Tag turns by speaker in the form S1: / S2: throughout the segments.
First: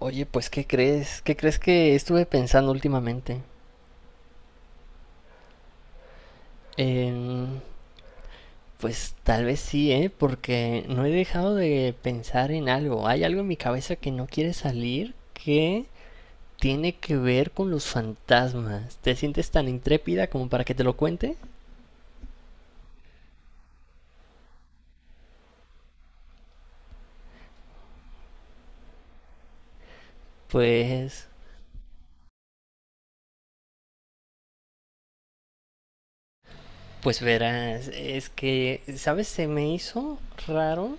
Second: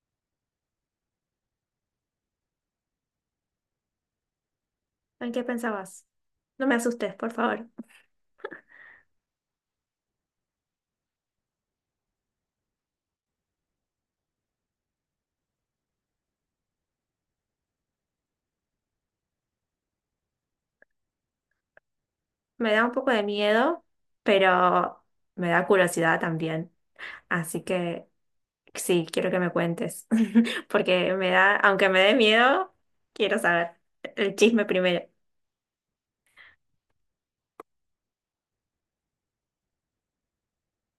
S1: Oye, pues, ¿qué crees? ¿Qué crees que estuve pensando últimamente?
S2: ¿En qué pensabas? No me asustes, por
S1: Em,
S2: favor.
S1: pues tal vez sí, ¿eh? Porque no he dejado de pensar en algo. Hay algo en mi cabeza que no quiere salir que tiene que ver con los fantasmas. ¿Te sientes tan intrépida como para que te lo cuente?
S2: Me da un poco de miedo, pero me da curiosidad también. Así que sí, quiero que me cuentes, porque
S1: Pues,
S2: me da, aunque me dé miedo, quiero saber el chisme primero.
S1: pues verás, es que, ¿sabes? Se me hizo raro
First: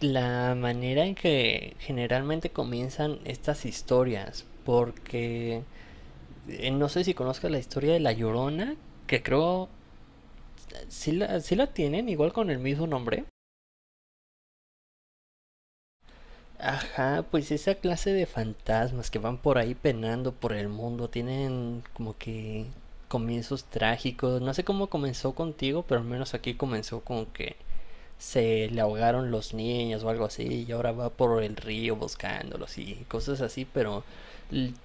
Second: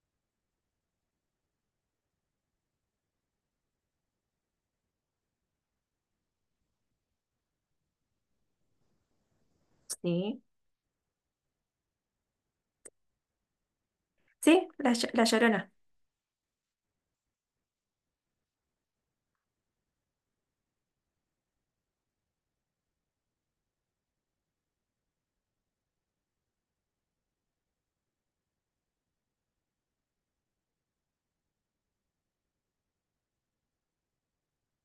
S1: la manera en que generalmente comienzan estas historias, porque no sé si conozcas la historia de La Llorona, que creo
S2: Sí,
S1: sí la tienen, igual con el mismo nombre.
S2: sí, la Llorona.
S1: Ajá, pues esa clase de fantasmas que van por ahí penando por el mundo, tienen como que comienzos trágicos. No sé cómo comenzó contigo, pero al menos aquí comenzó como que se le ahogaron los niños o algo así y ahora va por el río buscándolos y cosas así, pero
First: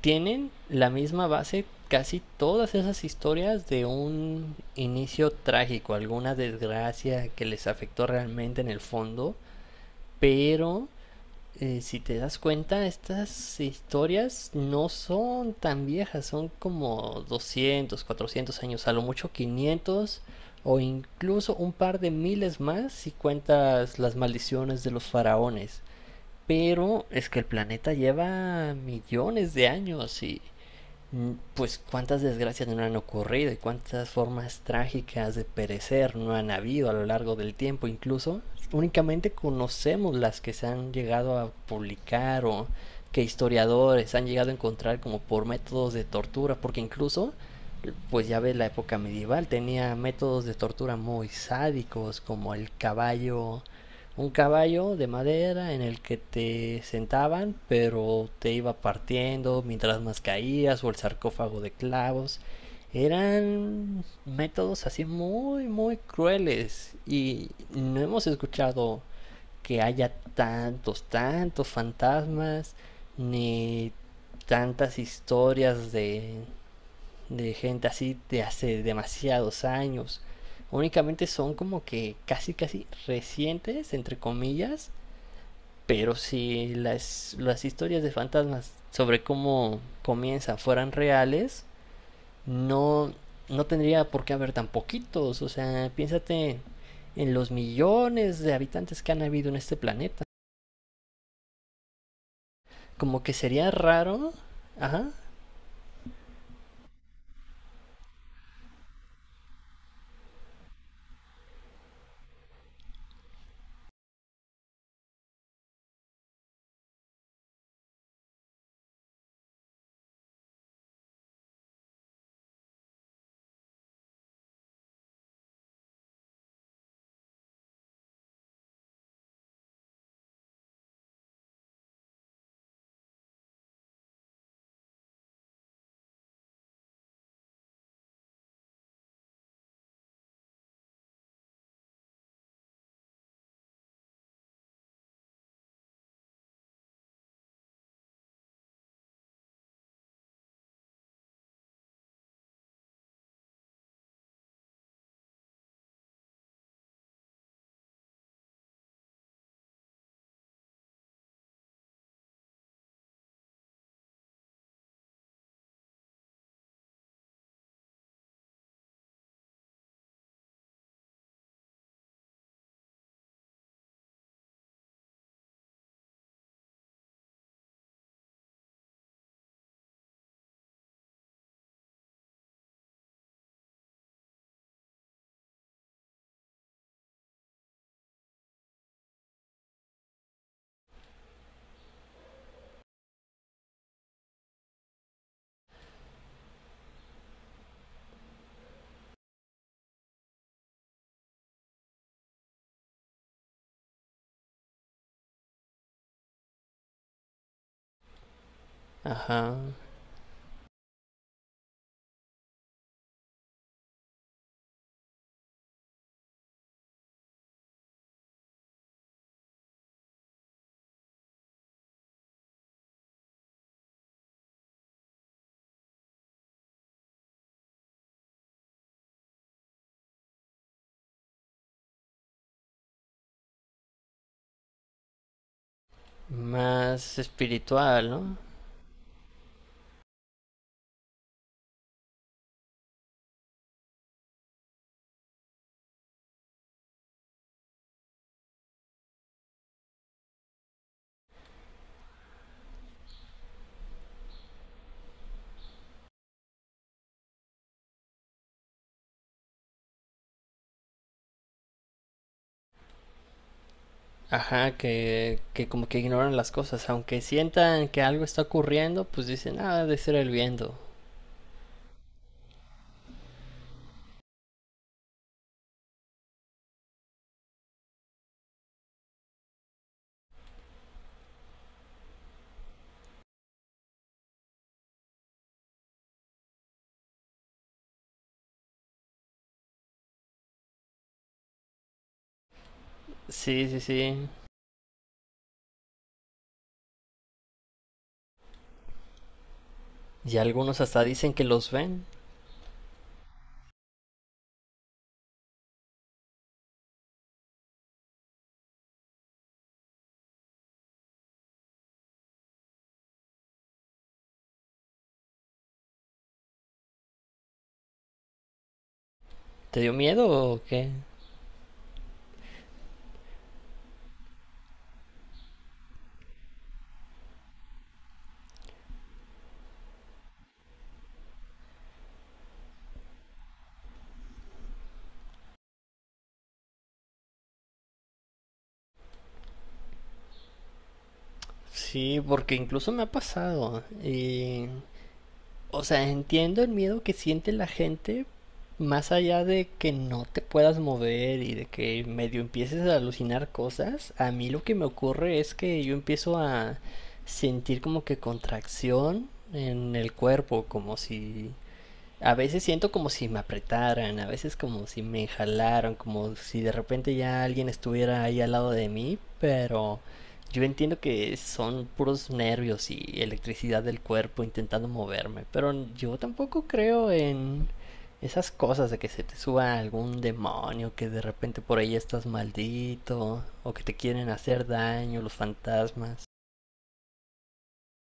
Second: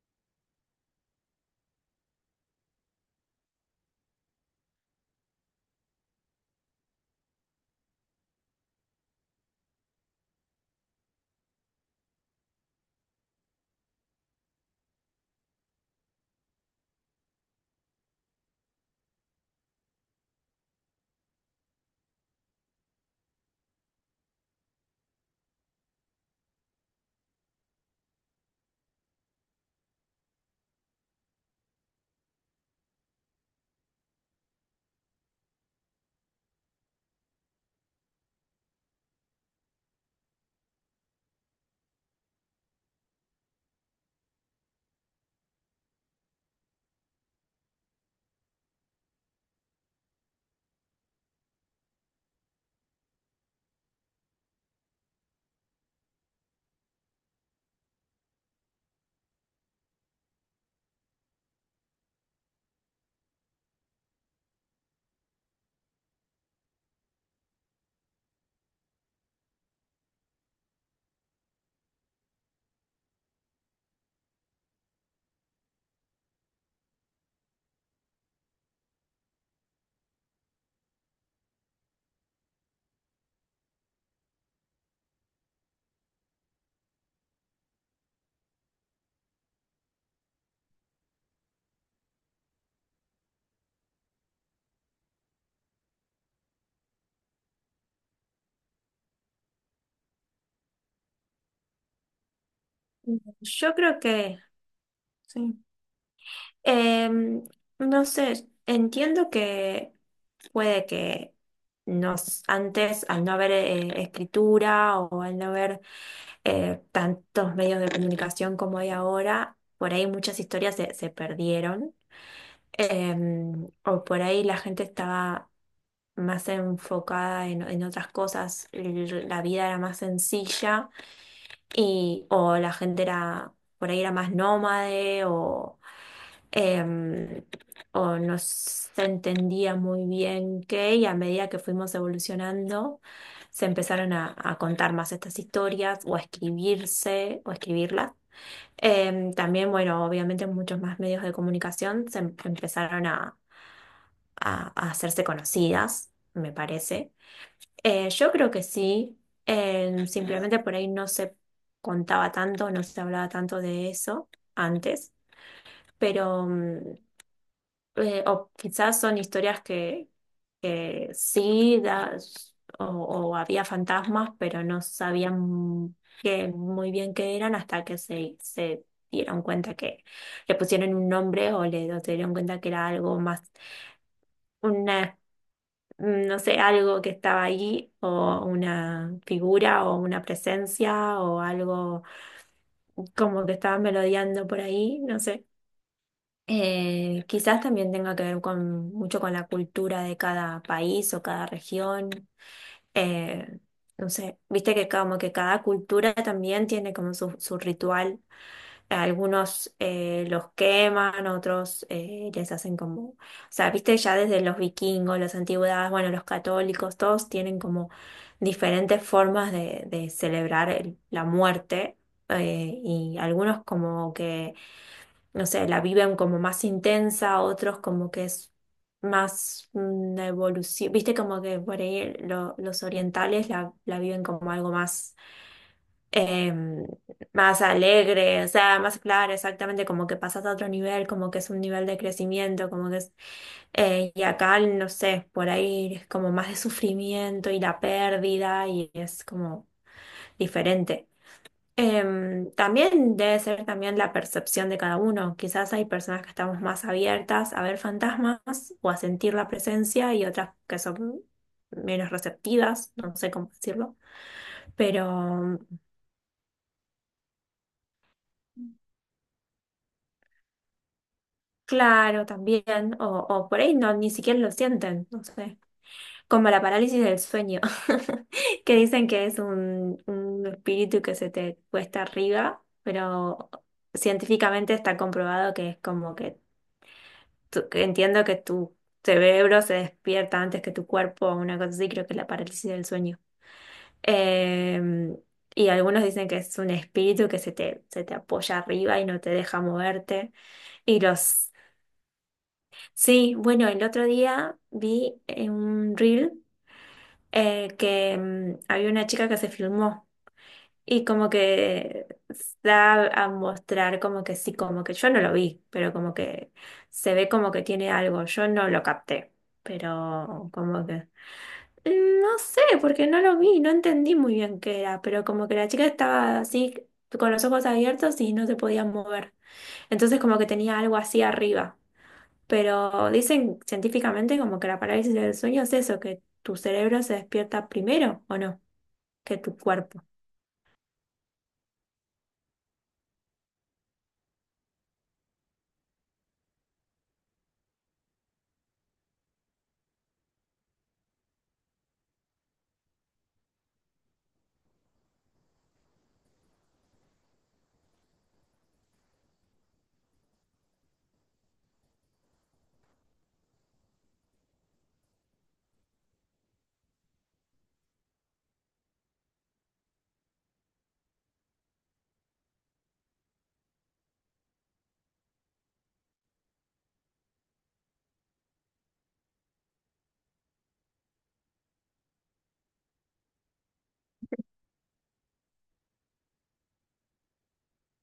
S1: tienen la misma base casi todas esas historias de un inicio trágico, alguna desgracia que les afectó realmente en el fondo, pero si te das cuenta, estas historias no son tan viejas, son como 200, 400 años, a lo mucho 500 o incluso un par de miles más si cuentas las maldiciones de los faraones. Pero es que el planeta lleva millones de años y pues cuántas desgracias no han ocurrido y cuántas formas trágicas de perecer no han habido a lo largo del tiempo. Incluso únicamente conocemos las que se han llegado a publicar o que historiadores han llegado a encontrar como por métodos de tortura, porque incluso, pues ya ves, la época medieval tenía métodos de tortura muy sádicos como el caballo un caballo de madera en el que te sentaban, pero te iba partiendo mientras más caías, o el sarcófago de clavos. Eran métodos así muy, muy crueles. Y no hemos escuchado que haya tantos, tantos fantasmas, ni tantas historias de gente así de hace demasiados años. Únicamente son como que casi casi recientes, entre comillas, pero si las historias de fantasmas sobre cómo comienzan fueran reales, no, no tendría por qué haber tan poquitos. O sea, piénsate en los millones de habitantes que han habido en este planeta. Como que sería
S2: Yo creo
S1: raro,
S2: que,
S1: ajá,
S2: sí. Em, no sé, entiendo que puede que antes, al no haber escritura o al no haber tantos medios de comunicación como hay ahora, por ahí muchas historias se perdieron. O por ahí la gente estaba más enfocada en otras cosas, la vida era más sencilla y, o la gente era, por ahí era más nómade em, o no se entendía muy bien qué, y a medida que fuimos evolucionando, se empezaron a contar más estas historias o a escribirse o escribirlas. También, bueno, obviamente muchos más medios de comunicación empezaron a hacerse conocidas, me parece. Yo creo que sí, simplemente por ahí no se contaba tanto, no se hablaba tanto de eso antes, pero o quizás son historias que sí, o había fantasmas, pero no sabían que, muy bien qué eran hasta que se dieron cuenta que le pusieron un nombre o le o se dieron cuenta que era algo más, una, no sé, algo que estaba ahí, o una figura, o una presencia, o algo como que estaba merodeando por ahí, no sé. Quizás también tenga que ver con mucho con la cultura de cada país o cada región. Eh, no sé, viste que como que cada cultura también tiene como su ritual.
S1: ajá,
S2: Algunos los queman, otros les hacen como, o sea, viste ya desde los vikingos, las antigüedades, bueno, los católicos, todos tienen como diferentes formas de celebrar la muerte. Eh, y algunos como que no sé, la viven como más intensa, otros como que es más una evolución, viste como que por ahí los orientales la viven como algo más, eh,
S1: más
S2: más
S1: espiritual, ¿no?
S2: alegre, o sea, más claro, exactamente, como que pasas a otro nivel, como que es un nivel de crecimiento, como que es, y acá, no sé, por ahí es como más de sufrimiento y la pérdida y es como diferente. También debe ser también la percepción de cada uno. Quizás hay personas que estamos más abiertas a ver fantasmas o a sentir la presencia y otras que son menos receptivas, no sé cómo decirlo,
S1: Ajá,
S2: pero
S1: que como que ignoran las cosas, aunque sientan que algo está ocurriendo, pues dicen, ah, debe ser el viento.
S2: claro, también, o por ahí no, ni siquiera lo sienten, no sé, como la parálisis del sueño, que dicen que es un espíritu que se te cuesta arriba, pero científicamente está comprobado que es como que que entiendo que tu cerebro se despierta antes que tu cuerpo, una cosa así, creo que es la parálisis del sueño.
S1: Sí, sí, sí.
S2: Em, y algunos dicen que es un espíritu que se te apoya arriba y no te deja moverte.
S1: Y algunos hasta
S2: Y
S1: dicen que
S2: los...
S1: los ven.
S2: Sí, bueno, el otro día vi en un reel había una chica que se filmó. Y como que da a mostrar como que sí, como que yo no lo vi, pero como que se ve como que tiene algo, yo no lo capté,
S1: ¿Te dio miedo
S2: pero
S1: o qué?
S2: como que no sé, porque no lo vi, no entendí muy bien qué era, pero como que la chica estaba así con los ojos abiertos y no se podía mover. Entonces como que tenía algo así arriba. Pero dicen científicamente como que la parálisis del sueño es eso, que tu cerebro se despierta primero o no, que tu cuerpo.
S1: Sí, porque incluso me ha pasado. Y o sea, entiendo el miedo que siente la gente, más allá de que no te puedas mover y de que medio empieces a alucinar cosas, a mí lo que me ocurre es que yo empiezo a sentir como que contracción en el cuerpo, como si a veces siento como si me apretaran, a veces como si me jalaran, como si de repente ya alguien estuviera ahí al lado de mí, pero yo entiendo que son puros nervios y electricidad del cuerpo intentando moverme, pero yo tampoco creo en esas cosas de que se te suba algún demonio, que de repente por ahí estás maldito, o que te quieren hacer daño los fantasmas.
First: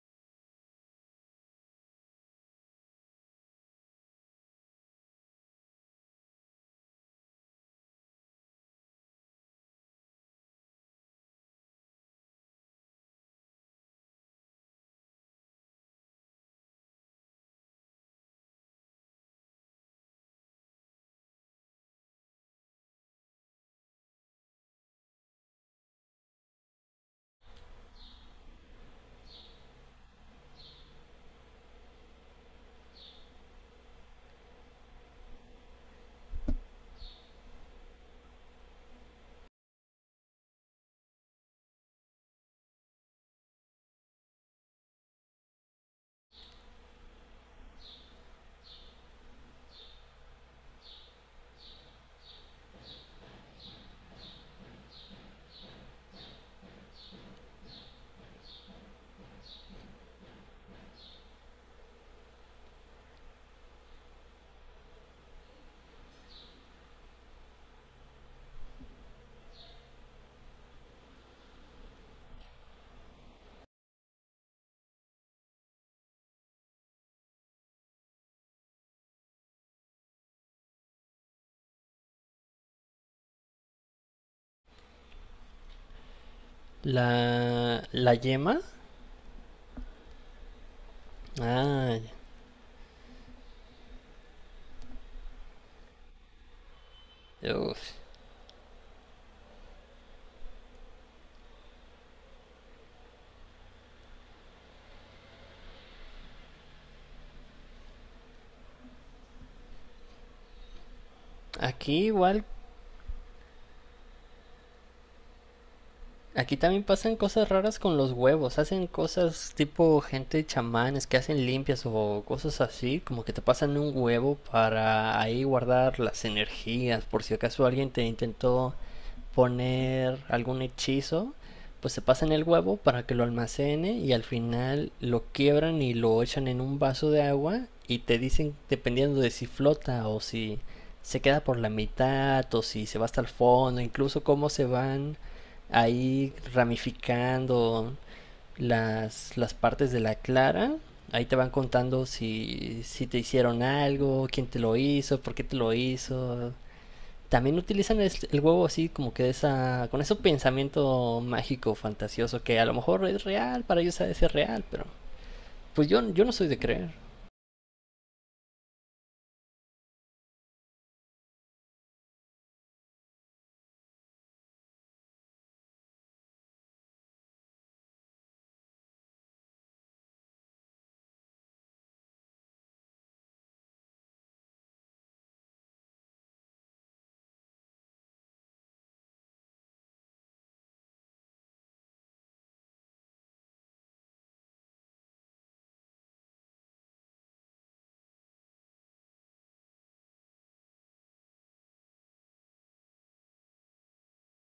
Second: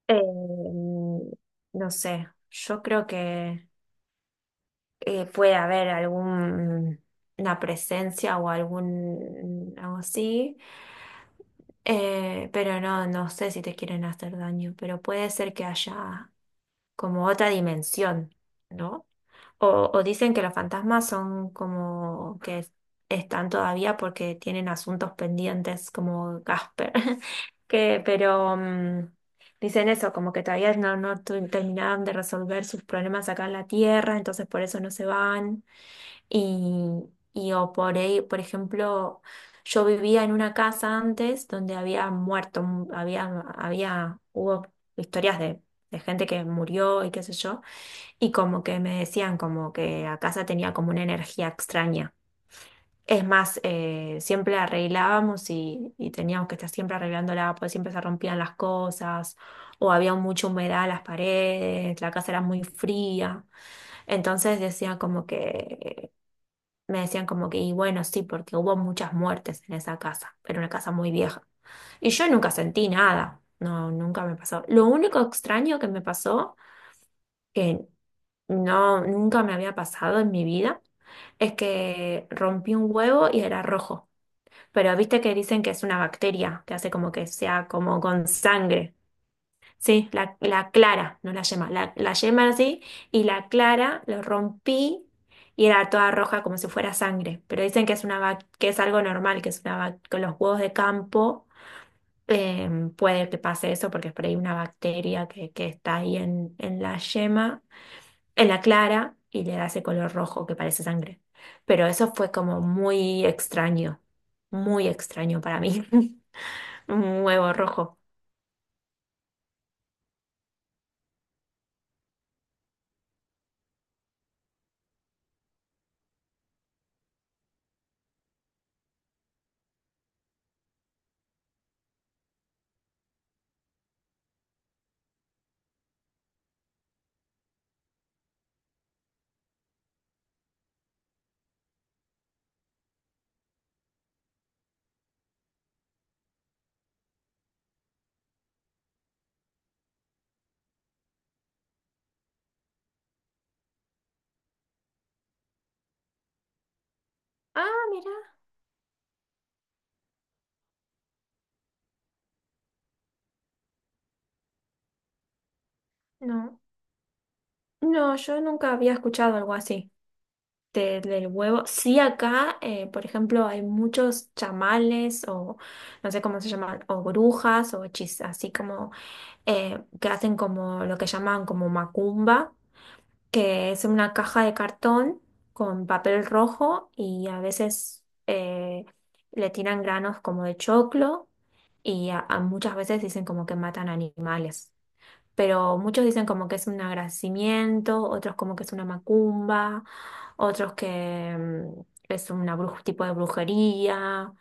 S2: Eh, mm, no sé, yo creo que puede haber algún, una presencia o algún algo así, pero no, no sé si te quieren hacer daño, pero puede ser que haya como otra dimensión, ¿no? O dicen que los fantasmas son como que están todavía porque tienen asuntos pendientes como Gasper. Que, pero dicen eso, como que todavía no, terminaron de resolver sus problemas acá en la Tierra, entonces por eso no se van. Y, y o por ahí, por ejemplo, yo vivía en una casa antes donde había muerto, había, había, hubo historias de gente que murió y qué sé yo. Y como que me decían como que a casa tenía como una energía extraña. Es más, siempre la arreglábamos y teníamos que estar siempre arreglándola, pues siempre se rompían las cosas o había mucha humedad en las paredes, la casa era muy fría. Entonces decían como que, me decían como que, y bueno, sí, porque hubo muchas muertes en esa casa, era una casa muy vieja. Y yo nunca sentí nada, no, nunca me pasó. Lo único extraño que me pasó, que no, nunca me había pasado en mi vida, es que rompí un huevo y era rojo. Pero viste que dicen que es una bacteria, que hace como que sea como
S1: La
S2: con
S1: yema,
S2: sangre. Sí, la clara, no la yema,
S1: ah,
S2: la yema así, y la clara lo rompí y era toda roja como si fuera sangre. Pero dicen que
S1: uf.
S2: es una que es algo normal, que es una con los huevos de campo puede que pase eso porque es por ahí una bacteria que está ahí en la yema en la clara y le da ese color rojo que parece sangre. Pero
S1: Aquí
S2: eso fue
S1: igual.
S2: como muy extraño para mí.
S1: Aquí también pasan
S2: Un
S1: cosas
S2: huevo
S1: raras con
S2: rojo.
S1: los huevos. Hacen cosas tipo gente chamanes que hacen limpias o cosas así, como que te pasan un huevo para ahí guardar las energías por si acaso alguien te intentó poner algún hechizo, pues se pasan el huevo para que lo almacene y al final lo quiebran y lo echan en un vaso de agua y te dicen dependiendo de si flota o si se queda por la mitad o si se va hasta el fondo, incluso cómo se van ahí ramificando las partes de la clara. Ahí te van contando si, si te hicieron algo, quién te lo hizo, por qué te lo hizo, también
S2: Ah,
S1: utilizan
S2: mira,
S1: el huevo así como que esa con ese pensamiento mágico fantasioso que a lo mejor es real para ellos ha de ser real pero pues yo no soy de
S2: no.
S1: creer.
S2: No, yo nunca había escuchado algo así del huevo. Sí, acá, por ejemplo, hay muchos chamales o no sé cómo se llaman, o brujas o hechizas, así como que hacen como lo que llaman como macumba, que es una caja de cartón con papel rojo y a veces le tiran granos como de choclo y a muchas veces dicen como que matan animales. Pero muchos dicen como que es un agradecimiento, otros como que es una macumba, otros que es un tipo de brujería,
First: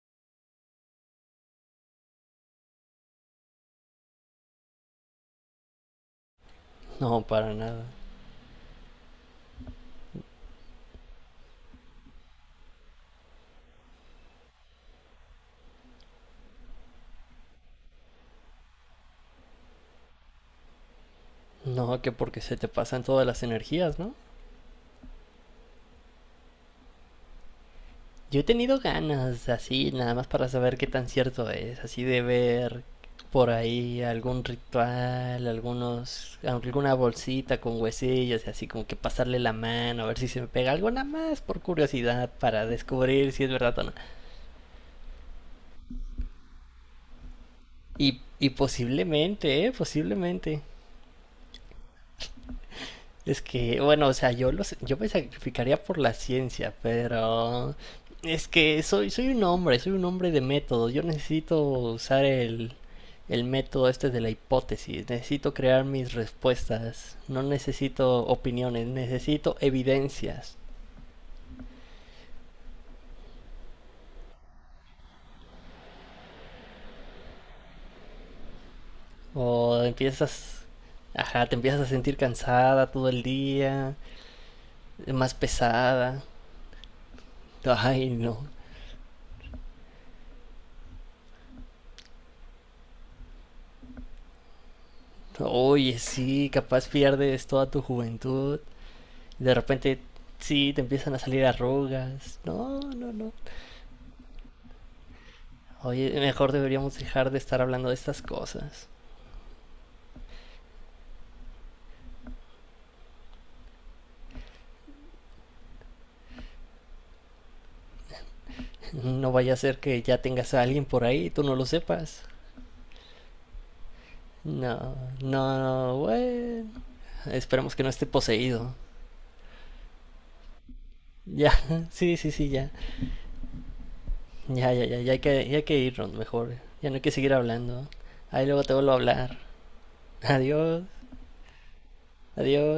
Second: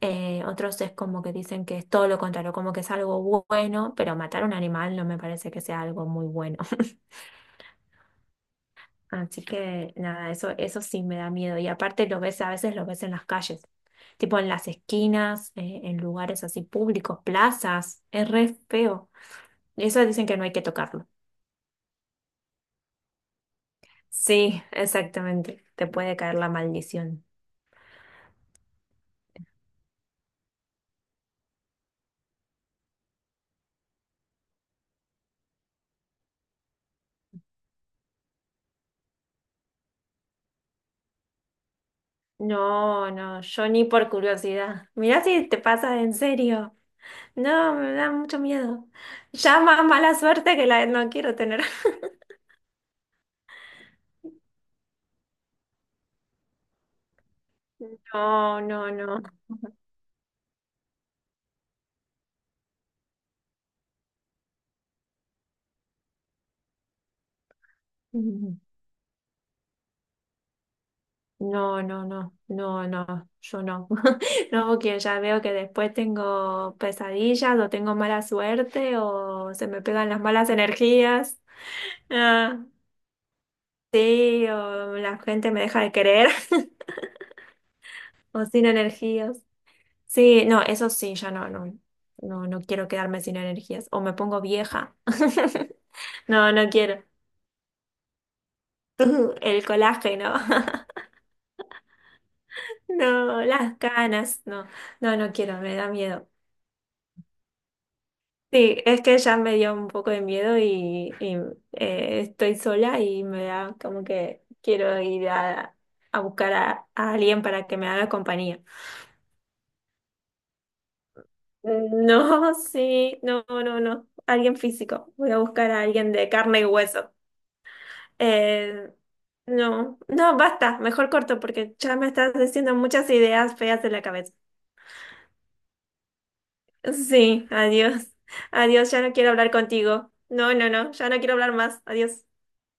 S2: otros es como que dicen que es todo lo contrario, como que es algo bueno, pero matar un animal no me parece que sea algo muy bueno.
S1: No, para nada.
S2: Así que nada, eso sí me da miedo. Y aparte lo ves, a veces lo ves en las calles, tipo en las esquinas, en lugares así públicos, plazas, es re feo. Eso dicen que no hay que tocarlo.
S1: No, que porque se te pasan todas las energías, no.
S2: Sí, exactamente. Te puede caer la maldición.
S1: Yo he tenido ganas así nada más para saber qué tan cierto es así de ver por ahí algún ritual, algunos, alguna bolsita con huesillos y así como que pasarle la mano a ver si se me pega algo nada más por curiosidad para
S2: No,
S1: descubrir
S2: no,
S1: si es
S2: yo
S1: verdad o
S2: ni
S1: no.
S2: por curiosidad. Mirá si te pasa en serio. No, me da mucho
S1: Y
S2: miedo. Ya
S1: posiblemente, ¿eh?
S2: más mala suerte
S1: Posiblemente.
S2: que la no quiero tener.
S1: Es que, bueno, o sea, yo, los, yo me sacrificaría por la ciencia, pero es
S2: No,
S1: que soy,
S2: no,
S1: soy un hombre de método. Yo necesito usar el método este de la hipótesis. Necesito crear mis respuestas. No necesito
S2: no.
S1: opiniones, necesito evidencias.
S2: No, no, no, no, no, yo no. No, porque ya veo que después tengo pesadillas o tengo mala suerte o se
S1: O
S2: me pegan las malas
S1: empiezas,
S2: energías.
S1: ajá, te empiezas a sentir
S2: Ah,
S1: cansada todo el día,
S2: sí, o la
S1: más
S2: gente me deja de
S1: pesada.
S2: querer
S1: Ay, no.
S2: o sin energías. Sí, no, eso sí, ya no, no, no, no quiero quedarme sin energías o me pongo vieja.
S1: Oye, sí,
S2: No, no
S1: capaz
S2: quiero.
S1: pierdes toda tu juventud. De
S2: El
S1: repente,
S2: colágeno,
S1: sí, te empiezan a salir arrugas. No, no, no.
S2: no, las canas, no, no, no quiero, me da
S1: Oye,
S2: miedo.
S1: mejor deberíamos dejar de estar hablando de estas
S2: Sí,
S1: cosas.
S2: es que ya me dio un poco de miedo y, estoy sola y me da como que quiero ir a buscar a alguien para que me haga compañía.
S1: No vaya a ser que ya tengas a alguien por ahí y tú no lo sepas.
S2: No, sí, no, no, no, alguien
S1: No,
S2: físico. Voy a
S1: no,
S2: buscar a
S1: no,
S2: alguien de carne y
S1: bueno.
S2: hueso.
S1: Esperemos que no esté poseído.
S2: Eh, no, no, basta, mejor corto
S1: Ya,
S2: porque ya me
S1: sí, sí,
S2: estás
S1: sí, ya.
S2: diciendo muchas ideas feas de la cabeza.
S1: Ya, ya, ya, ya hay que irnos mejor. Ya no hay que seguir
S2: Sí,
S1: hablando.
S2: adiós,
S1: Ahí luego te
S2: adiós,
S1: vuelvo a
S2: ya no quiero
S1: hablar.
S2: hablar contigo. No, no,
S1: Adiós,
S2: no, ya no quiero hablar más, adiós.
S1: adiós.